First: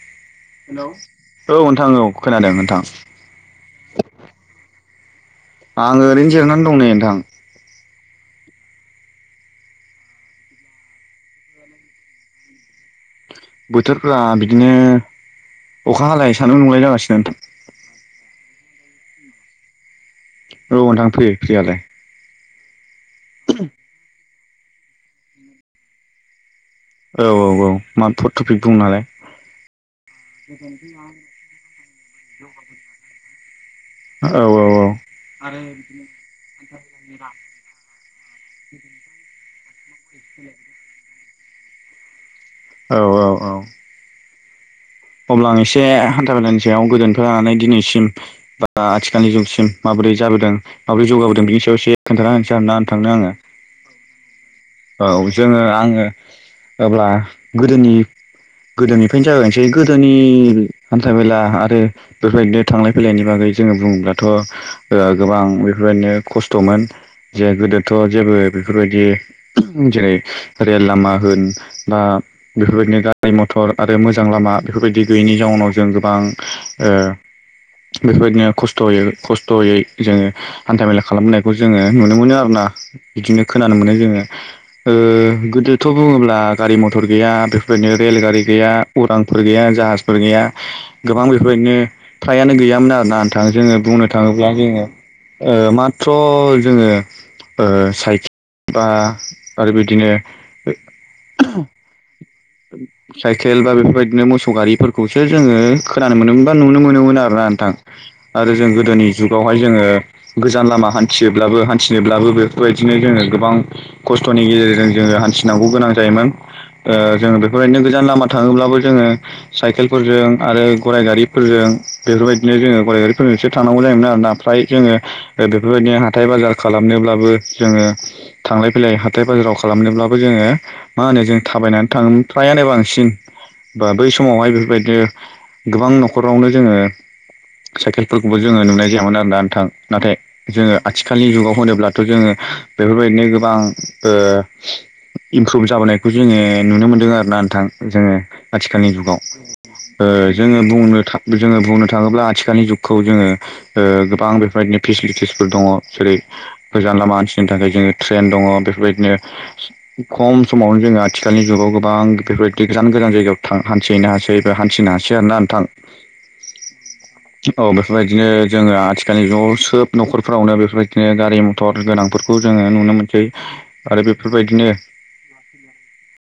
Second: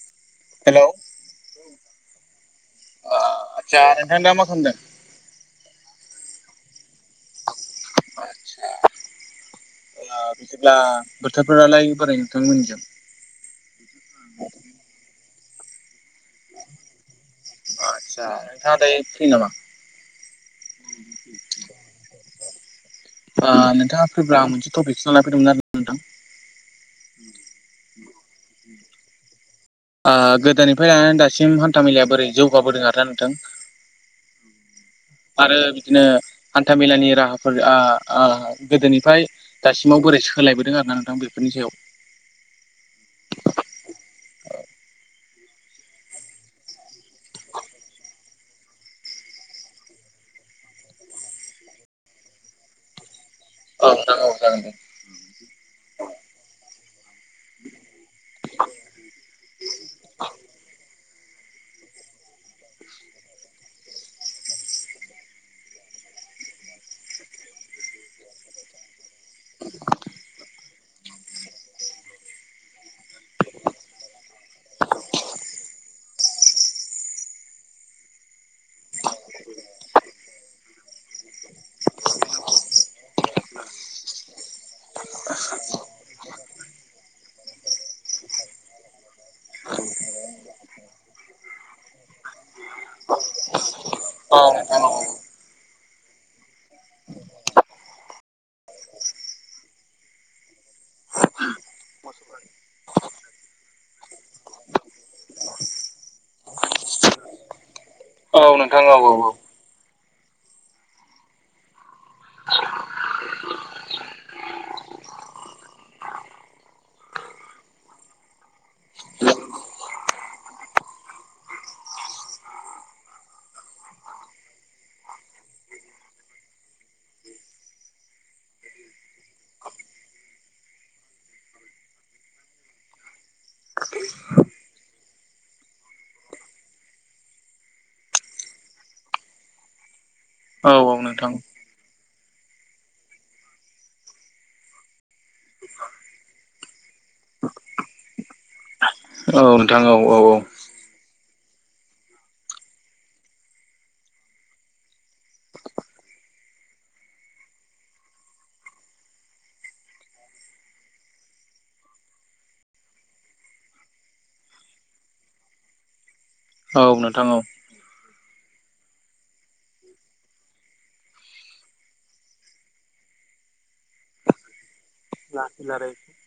[inaudible] Hello औ नोंथां औ खोनादों नोंथां ओ आदसा नोंथां दा मा खालामदों आं ओरैनो जिरायनानै दं नै नोंथां [unintelligible] ओ बिदिब्ला बोथोरफोरालाय बोरै नोंथांनिमोनिजों बोथोरफोरा‌ बिदिनो अखा हालाय सानदुं दुंलाय जागासिनो नोंथां आदसा नोंथाङा दायो फ्रि नामा ओ नोंथां फ्रि फ्रियालाय ओ नोंथाङा फ्रिब्ला मोनसे टपिकसो लाना फैदोंमोन आरोना नोंथां औ औ औ माथ [inaudible] [unintelligible] टपिक बुंनालाय ओ गोदोनिफ्राय लानानै दासिम हान्था मेलाया बोरै जौगाबोदों आरोना नोंथां औ औ औ आरो बिदिनो हान्था मेलानि राहाफोरा ओ ओ गोदोनिफ्राय दासिम आव बोरै सोलायबोदों आरोना नोंथां बेफोरनि सायाव औ औ औ [unintelligible] अब्ला आं एसे हान्था मेलानि सायाव गोदोनिफ्राय लानानै दिनैसिम बा आथिखालनि जुगसिम माबोरै जाबोदों माबोरै जौगाबोदों बिनि सायाव एसे खोन्थाना होनोसै आरोना नोंथांनो आङो औ नोंथां औ जागोन दे। औ जोङो आङो अब्ला गोदोनि-गोदोनिफ्रायनो जागायनसै बे गोदोनि हान्था मेला आरो बेफोरबायदिनो थांलाय फैलायनि बागै जोङो बुङोब्लाथ' ओ गोबां बेफोरबायदिनो खस्थ'मोन जे गोदोथ' जेबो बेफोरबायदि जेरै रेल लामा होन बा बेफोरबायदिनो गारि मथर आरो मोजां मोजां लामा बेफोरबायदि गैयैनि जाउनाव जों गोबां ओ बेफोरबायदिनो खस्थ'यै खस्थ'यै जोङो हान्था मेला खालामबोनायखौ जोङो नुनो मोनो आरोना ना बिदिनो खोनानो मोनो जोङो गोदोथ' बुङोब्ला गारि मथर गैया बेबादिनो रेलगारि गैया उरांफोर गैया जाहाजफोर गैया गोबां बेफोरबायदिनो फ्राइयानो गैयामोन आरोना नोंथा जोङो बुंनो औ थाङोब्ला नोंथां जोङो औ औ। माथ्र' जोङो ओ साइकेल बा आरो बिदिनो [unintelligible] साइकेल बा बेफोरबायदिनो मोसौ गारिफोरखौसो जोङो खोनानो मोनोमोन बा नुनो मोनोमोन आरोना ना नोंथां औ आरो जों नोंथां औ गोदोनि औ औ। जुगावहाय जोङो गोजान लामा हान्थियोब्लाबो हान्थिनोब्लाबो बेफोरबायदिनो जोङो गोबां खस्थ'नि गेजेरजों जोङो हान्थिनांगौ गोनां जायोमोन ओ जों बेफोरबायदिनो गोजान लामा थाङोब्लाबो जोङो साइकेलफोरजों आरो गराय गारिफोरजों बे बेफोरबायदिनो जोङो गराय गारि फोरजोंसो थांनांगौ जायोमोन आरो ना फ्राय जोङो बेफोरबायदिनो हाथाय बाजार खालामनोब्लाबो जोङो थांलाय फैलाय हाथाय बाजाराव खालामनोब्लाबो जोङो मा होनो जों थाबायनानै थां फ्राइयानो बांसिन बा बै समावहाय बेफोरबायदिनो गोबां नखरावनो जोङो साइकेलफोरखौबो जोङो नुनाय जायामोन आरोना नोंथां नाथाय औ जोङो औ आथिखालनि नोंथां। जुगाव होनोब्ला थ' जोङो बेफोरबायदिनो गोबां ओ इमप्रुभ जाबोनायखौ जोङो नुनो मोनदों आरोना नोंथां जोङो आथिखालनि जुगाव औ नोंथां औ ओ औ औ। जोङो बुंनो थां जोङो बुंनो थाङोब्ला आथिखालनि जुगाखौ जोङो ओ गोबां बेफोरबायदिनो फेसिलिटिसफोर दङ जेरै गोजान लामा हानथिनो थाखाय जोङो ट्रेन दङ बेफोरबायदिनो खम समावनो जोङो आथि आथिखालनि जुगाव गोबां बेफोरबायदि गोजान गोजान जायगायाव थां हान्थिनो हासै बा हान्थिनो हासै आरोना नोंथां औ नोंथां औ बेफोरबायदिनो जोङो आथिखालनि ज' सोब नखरफ्रावनो बेफोरबायदिनो गारि मथर गोनांफोरखौ जोङो नुनो नुनो मोनसै आरो बेफोरबायदिनो [unintelligible]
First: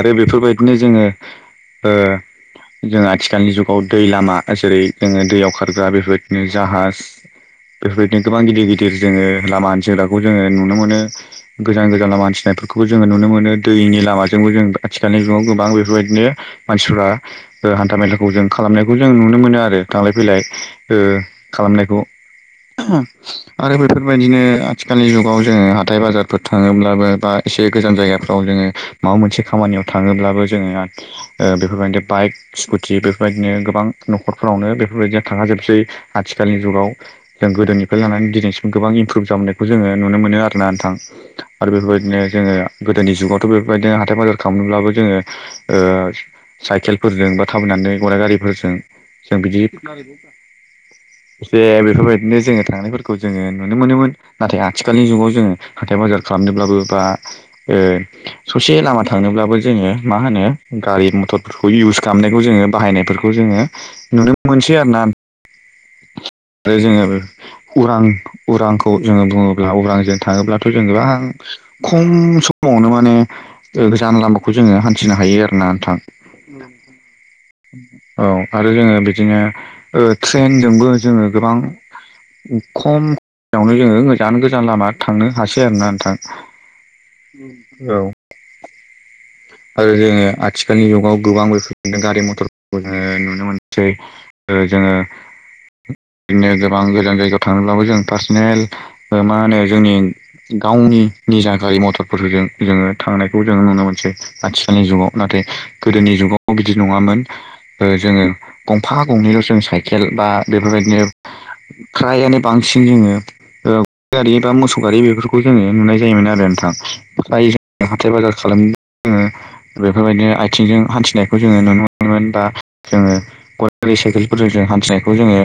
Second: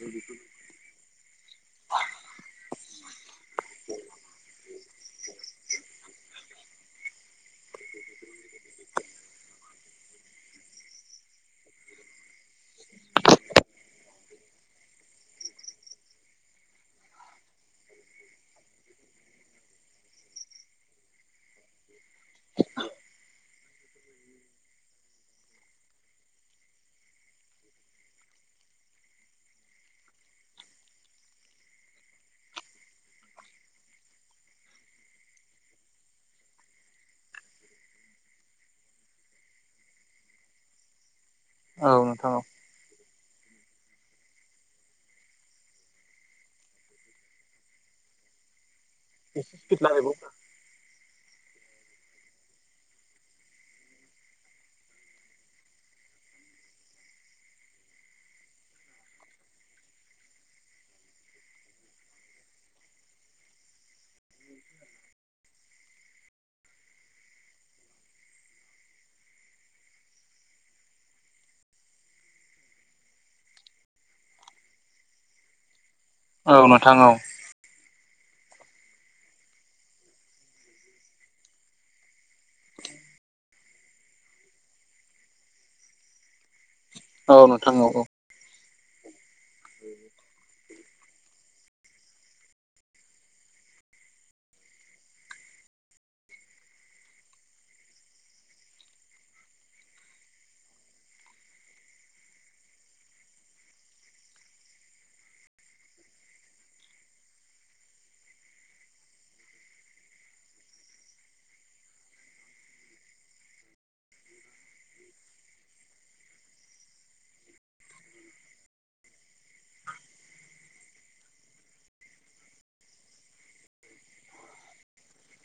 आरो बेफोरबायदिनो जोङो ओ जों आथिखालनि जुगाव दै लामा जेरै जोङो दैयाव खारग्रा बेफोरबायदिनो जाहाज बेफोरबायदिनो गोबां गिदिर गिदिर जोङो लामा हानथिग्राखौ जोङो नुनो मोनो गोजान गोजान लामा हानथिनाय बेफोरबोखौ जोङो नुनो मोनो दैनि लामा जोंबो जों आथिखालनि जुगाव गोबां बेफोरबायदिनो मानसिफ्रा हान्था मेलाखौ जों खालामनायखौ जों नुनो मोनो। नुनो मोनो आरो थांलाय फैलाय ओ खालामनायखौ आरो बेफोरबायदिनो आथिखालनि जुगाव जोङो हाथाय बाजारफोर थाङोब्लाबो बा एसे गोजान जायगाफ्राव जोंङो माबा मोनसे खामानियाव थाङोब्लाबो जोंङो ओ बेफोरबायदिनो बाइक स्कुटि बेफोरबायदिनो गोबां नखरफोरावनो बेफोरबायदिया थाखाजोबसै आथिखालनि जुगाव जों गोदोनिफ्राय लानानै दिनैसिम गोबां इमप्रुभ जाबोनायखौ जोंङो नुनो मोनो आरोना नोंथां आरो औ बेफोरबायदिनो नोंथां औ जोंङो गोदोनि जुगाव बेबायदिनो हाथथाय बाजार खालामनोब्लाबो जोंङो ओ साइकेलफोरजों बा थाबायनानै गराइ गारिफोरजों जों एसे बिदि स्पिड रायलायबाव ए बेफोरबायदिनो जोःङो थांनायफोरखौ जोंङो नुनो मोनोमोन नाथाय आथिखालनि जुगाव जोंङो हाथाय बाजार खालामनोब्लाबो बा ओ ससे लामा थांनोब्लाबो जोंङो मा होनो गारि मथरफोरखौ इउस खालामनायखौ जोंङो बाहायनायफोरखौ जोंङो जोंङो नुनो मोनसै आरोना। [inaudible] आरो जोंङो उरां उरांखौ जोंङो बुङोब्ला उरांजों थाङोब्लाथ' जों गोबां खम समावनो माने गोजान लामाखौ जोंङो हान्थिनो हायो आरो ना नोंथां। औ नोंथां औ औ आरो जोंङो बिदिनो ट्रेनजोंबो जोंङो गोबां खमावनो जोंङो गोजान गोजान लामा थांनो हासै आरोना नोंथां औ नोंथां औ औ। [inaudible] आरो जोंङो आथिखालनि जुगाव गोबां बेफोर मोनदों गारि मथरफोरखौ जोंङो नुनो मोनसै जोंङो। बिदिनो गोबां गोजान जायगायाव थांङोब्लाबो जों पार्सनेल मा होनो जोंनि गावनि निजा गारि मथरफोरजों जोंङो थांनायखौ जोंङो नुनो मोनसै आथिखालनि जुगाव नाथाय गोदोनि जुगाव बिदि नङामोन। जोंङो गंफा गंनैल जों साइकेल बा बेफोरबायदिनो फ्रायानो बांसिन बांसिन जोंङो ओ गारि बा मोसौ गारि बेफोरखौ जोंङो नुनाय जायोमोन आरो नोंथां ओमफ्राय हाथाय बाजार खालामनो जोङो [inaudible] बेफोरबायदिनो आथिंजों हान्थिनायखौ जोंङो नुनो मोनोमोन दा जोंङो गारि साइकेलफोरजों हान्थिनायखौ जोंङो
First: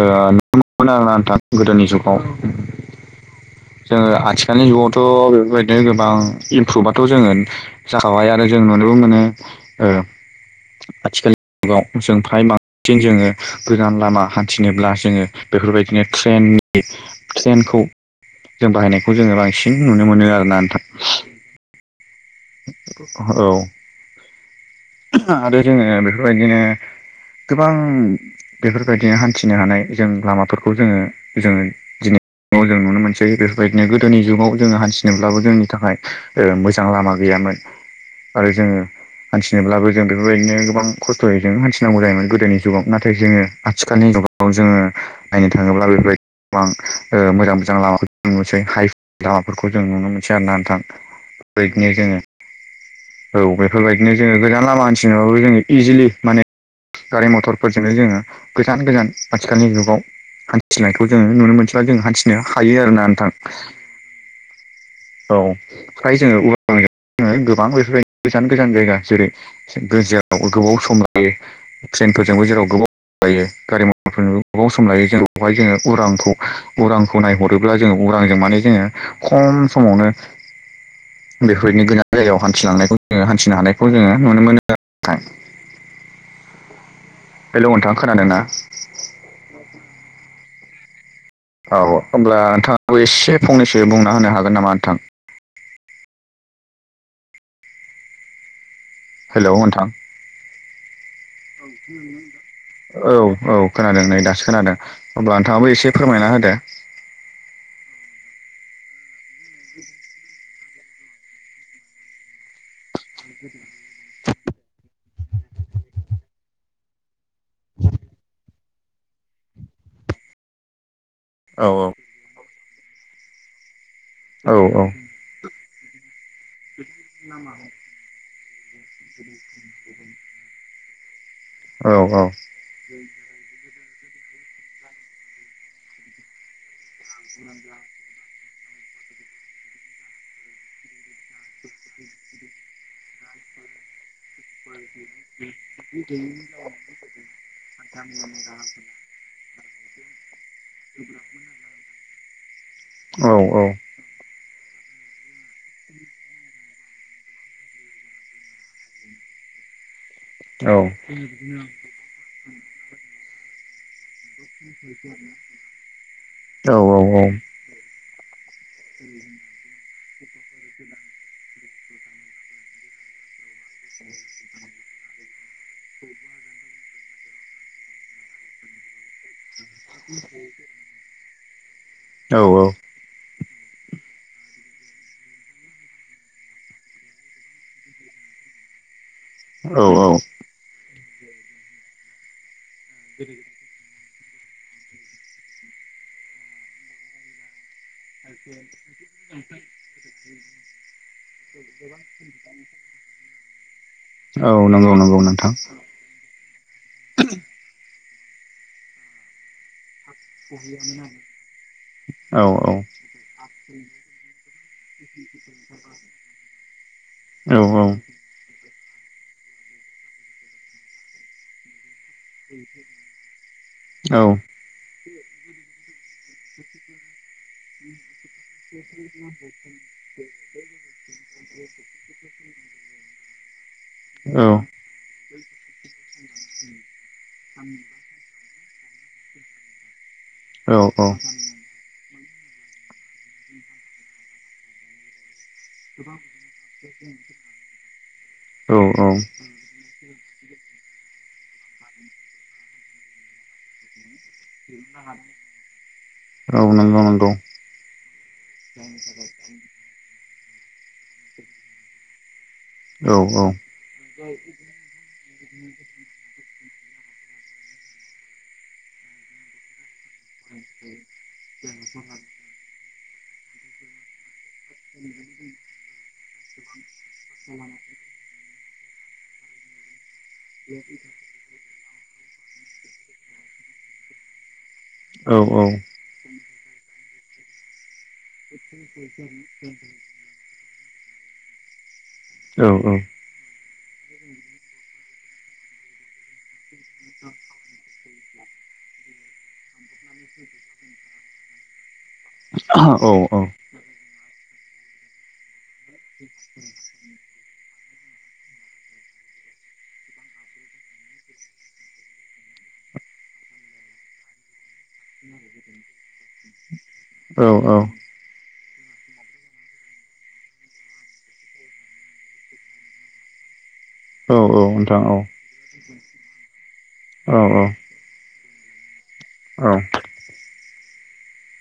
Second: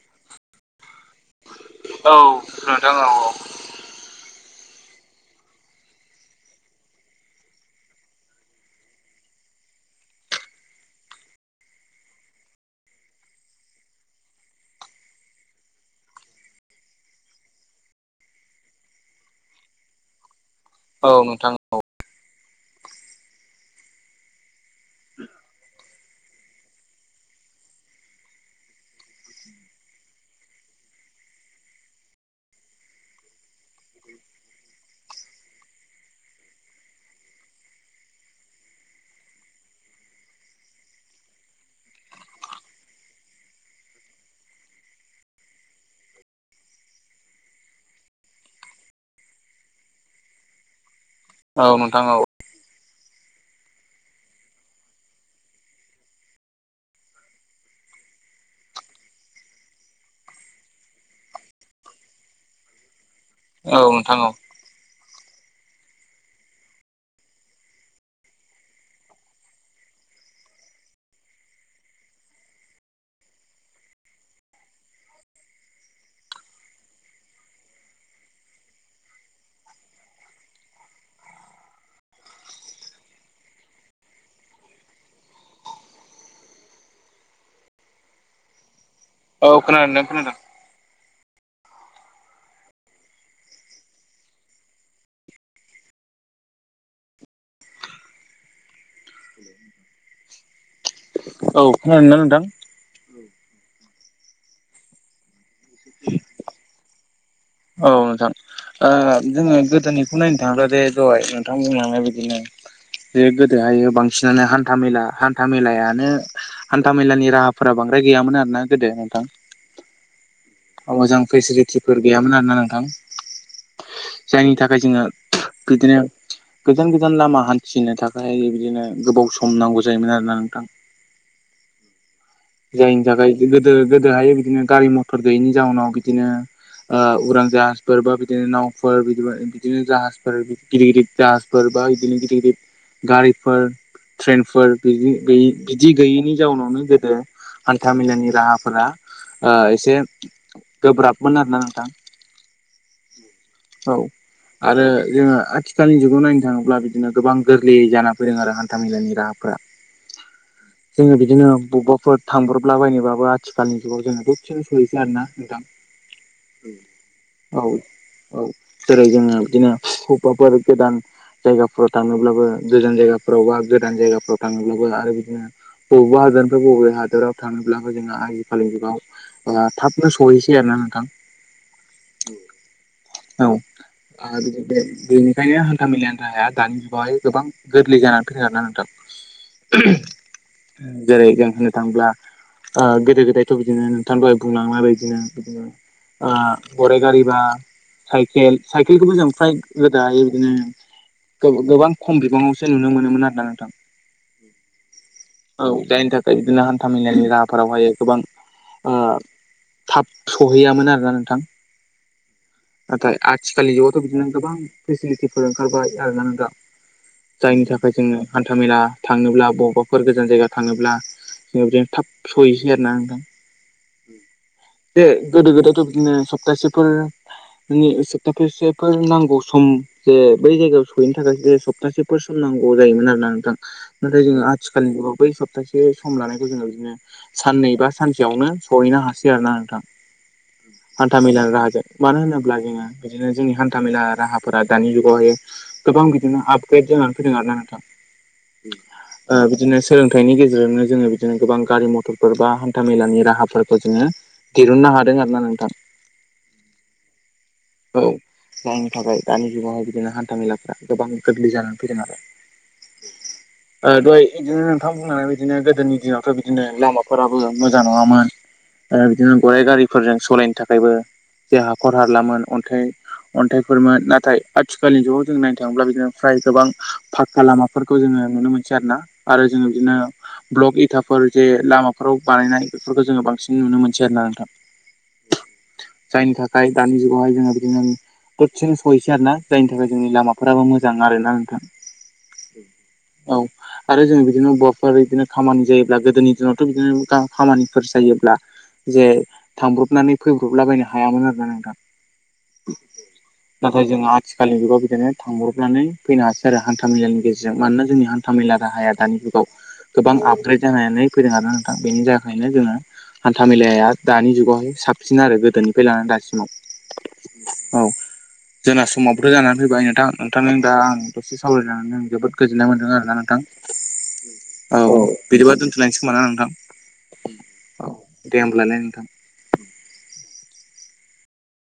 ओ नुनो मोनोमोन आरो नोंथां गोदोनि औ जुगाव नोंथां औ जोंङो आथिखाल दानि जुगावथ' बेफोरबायदिनो गोबां इमप्रुभथ'जोंङो जाखाबाय आरो जों नुनोबो मोनो ओ आथिखालनि जुगाव जों फ्राय बांसिन जोंङो गोदान लामा हान्थिनोब्ला जोंङो बेफोरबायदिनो ट्रेननि ट्रेनखौ जों बाहायनायखौ जोंङो बांसिन नुनो मोनो आरोना। नोंथां औ नोंथां औ। औ आरो जोंङो बेफोरबायदिनो गोबां बेफोरबायदिनो हान्थिनो हानाय जों लामाफोरखौ जोंङो जोंङो दिनै न'आव जों नुनो मोनसै बेफोरबायदिनो गोदोनि जुगाव जोंङो हान्थिनोब्लाबो जोंनि थाखाय मोजां लामा गैयामोन आरो जोंङो हान्थिनोब्लाबो जों बेफोरबायदिनो गोबां खस्थयै जों हान्थिनांगौ जायोमोन गोदोनि जुगाव नाथाय जोंङो आथिखालनि नगाव जोंङो नायनो थाङोब्ला बेफोर गोबां मोजां मोजां लामा नसै हाइ लामाफोरखौ जों नुनो मोनसै आरो नोंथां औ बेबायदिनो नोंथां औ जोङो औ बेफोरबायदिनो जोङो गोजान लामा हानथिनोबाबो जोङो इजिलि माने गारि मथरफोरजोंनो जोङो गोजान गोजान आथिखालनि जुगाव हान्थिनायखौ जोङो नुनो मोनथिब्ला जों हान्थिनो हायो आरोना नोंथां। औ नोंथां औ। औ फ्राय जोङो उरांजों जोङो गोबां बेफोरबायनो गोजान गोजान जायगा जेरै जेराव गोबाव सम लायो ट्रेन फोरजोंबो जेराव गोबाव सम लायो गारि मटरफोरजों गोबाव सम लायो जों बेवहाय जोङो उरांखौ उरांखौ नायहरोब्ला जोङो उरांजों माने जोङो खम समावनो बेफोरबादिनो गोजान जायगायाव हान्थिलांनायखौ जोङो हान्थिनो हानायखौ जोङो नुनो मोनो आरोना नोंथां। [inaudible] हेल' नोंथां खोनादों ना? औ खोनादों नोंथां खोनादों। औ होमब्ला नोंथाङाबो एसे फंनैसो बुंना होनो हागोन नामा नोंथां? हेल' नोंथां। औ खोनादों ना नोंथां [unintelligible] औ। औ खोनादों नै दासो खोनादों अब्ला नोंथाङाबो एसे फोरमायना होदो। औ नोंथां ओ जोङो गोदोनिखौ नायनो थाङोब्ला बे दहाय नोंथां बुंलांनाय बादिनो बे गोदोहाय बांसिनानो हान्था मेला हान्था मेलायानो हान्था मेलानि राहाफोरा बांद्राय गैयामोन आरोना गोदो नोंथां। मोजां औ फेसिलिटिफोर गैयामोन आरोना नोंथां। जायनि औ थाखाय जोङो बिदिनो गोजान गोजान लामा हान्थिनो थाखाय बिदिनो गोबाव सम नांगौ जायोमोन आरोना नोंथां। औ औ। जायनि थाखाय गोदो गोदोहाय बिदिनो गारि मथर गैयैनि जाउनाव बिदिनो ओ उरां जाहाजफोर बा बिदिनो नावफोर बिदि-बिदिनो जाहाजफोर गिदिर गिदिर जाहाज फोर बा बिदिनो गिदिर गिदिर गारिफोर ट्रेनफोर बिदि बिदि गैयैनि जाउनावनो गोदो हान्था मेलानि राहाफोरा ओ एसे गोब्राबमोन आरोना नोंथां। औ औ। आरो जोङो आथिखालनि जुगाव नायनो थाङोब्ला बिदिनो गोबां गोरलै जाना फैदों आरो हान्था मेलानि राहाफ्रा। औ जोङो बिदिनो बबेबाफोर थांब्रबला बायनोबाबो आथिखालनि जुगाव जोङो बहुद चेन्ज नुसै आरोना नोंथां। औ औ, औ औ। जेरै जोङो बिदिनो बबेबाफोर गोदान जायगाफोराव थाङोब्लाबो गोजान जायगाफोर फोरावबो गोदान जायगाफोराव थाङोब्लाबो आरो बिदिनो बबेबा हादरनिफ्राय बबेब हादराव फोराव थाङोब्लाबो जोंहा आजिखालिनि जुगाव ओ थाबनो सहैसै आरोना नोंथां। औ औ। औ। ओ बेनिखायनो हान्था मेलानि राहाया दानि जुगावहाय गोबां गोरलै जानानै फैदों आरोना नोंथां। औ औ। जेरै जों होननो थाङोब्ला ओ गोदो गोदायथ' बिदिनो नोंथाङा दहाय बुंलांनाय बायदिनो बिदिनो ओ गराइ गारि बा साइखेल, साइकेलखौबो जों फ्राय गोदाहाय बिदिनो गो-गोबां खम बिबाङावसो नुनो मोनोमोन आरोना नोंथां। औ नंगौ नंगौ नोंथां‌। औ जायनि थाखाय बिदिनो हान्था मेलानि राहाफोरावहाय गोबां ओ थाब सहैयामोन आरोना नोंथां। औ औ नाथाय आथिखालनि जुगावथ' बिदिनो गोबां फेसिलिटिफोर ओंखारबाय आरोना नोंथां। औ जायनि थाखाय जोङो हान्था मेला थांनोब्ला बबेबाफोर गोजान जायगा थांनोब्ला बेजों थाब सहैनोसै आरोना नोंथां। दो गोदो गोदायथ' बिदिनो सप्तासे फोर सप्तासे फोर नांगौ सम जे बै जायगायाव सहैनो थाखाय जे सप्तासे फोर सम नांगौ जायोमोन आरो नोंथां नाथाय जोङो आथिखालनि जुगाव बै सप्टासे सम ला नायखौ जोङो बिदिनो साननै बा सानसेयावनो सहैनो हासै आरोना नोंथां। औ हान्था मेलानि राहाजों। मानो होनोब्ला जोङो बिदिनो जोंनि हान्था मेला राहा फोरा दानि जुगाव हाय गोबां बिदिनो आपग्रेद जानानै फैदों आरोना नोंथां औ ओ बिदिनो सोलों थाइनि गेजेरजोंनो जोङो बिदिनो गोबां गारि मथरफोर बा हान्था मेलानि राहा फोरखौ जोङो दिहुननो हादों आरो ना नोंथां। औ नंगौ नंगौ औ जायनि थाखाय दानि जुगाव बिदिनो हान्था मेलाफ्रा गोबां गोरलै जानानै फैदों आरो। औ ओ दहाय बिदिनो नोंथां बुंनानै बिदिनो गोदोनि दिनाव बिदिनो लामा फोराबो मोजां नङा मोन ओ बिदिनो गराइ गारि फोरजों सलायनो थाखायबो जे हाखर हालाममोन अन्थाइ अन्थाइ फोरमोन नाथाय आथिखालनि जुगाव जों नायनो थाङोब्ला बिदिनो फ्राय गोबां फाक्का लामा फोरखौ जोङो नुनो मोन सै आरोना आरो जोङो बिदिनो ब्लक इथाफोर जे लामा फोराव बानायनाय बेफोरखौ जोङो बांसिन नुनो मोनसै आरो ना नोंथां। औ औ। फाय दानि जुगावहाय जोङो बिदिनो द सेनो सहैसै आरो ना जायनि थाखाय जोंनि लामाफ्राबो मोजां आरोना नोंथां औ औ आरो जों बिदिनो बवाफोर बिदिनो खामानि जायोब्ला गोदोनि दिनावथ' बिदिनो खामानि फोर जायोब्ला जे थांब्रब नानै फैब्रबला बायनो हायामोन आरोना नोंथां। [unintelligible] औ औ। खालि जुगाव बिदिनो थांब्रबनानै फैनो हासै आरो हान्था मेलानि गेजे जों मानोना जोंनि हान्था मेला राहाया दानि जुगाव गोबां आपग्रेद जानानै फैदों आरोना नोंथां बेनि थाखायनो नो जोङो हान्था मेलाया दानि जुगाव हाय साबसिन आरो गोदोनिफ्राय लानानै दासिमाव। औ औ। जोंना समावबोथ' जानानै फैबाय नोंथां नोंथां दा आं दसे सावरायनानै जोबोद गोजोननाय मोन्दों आरोना नोंथां। औ औ बिदिबा दोनथ'लानोसै खोमा नोंथां। औ औ। दे होमब्लालाय नोंथां। औ।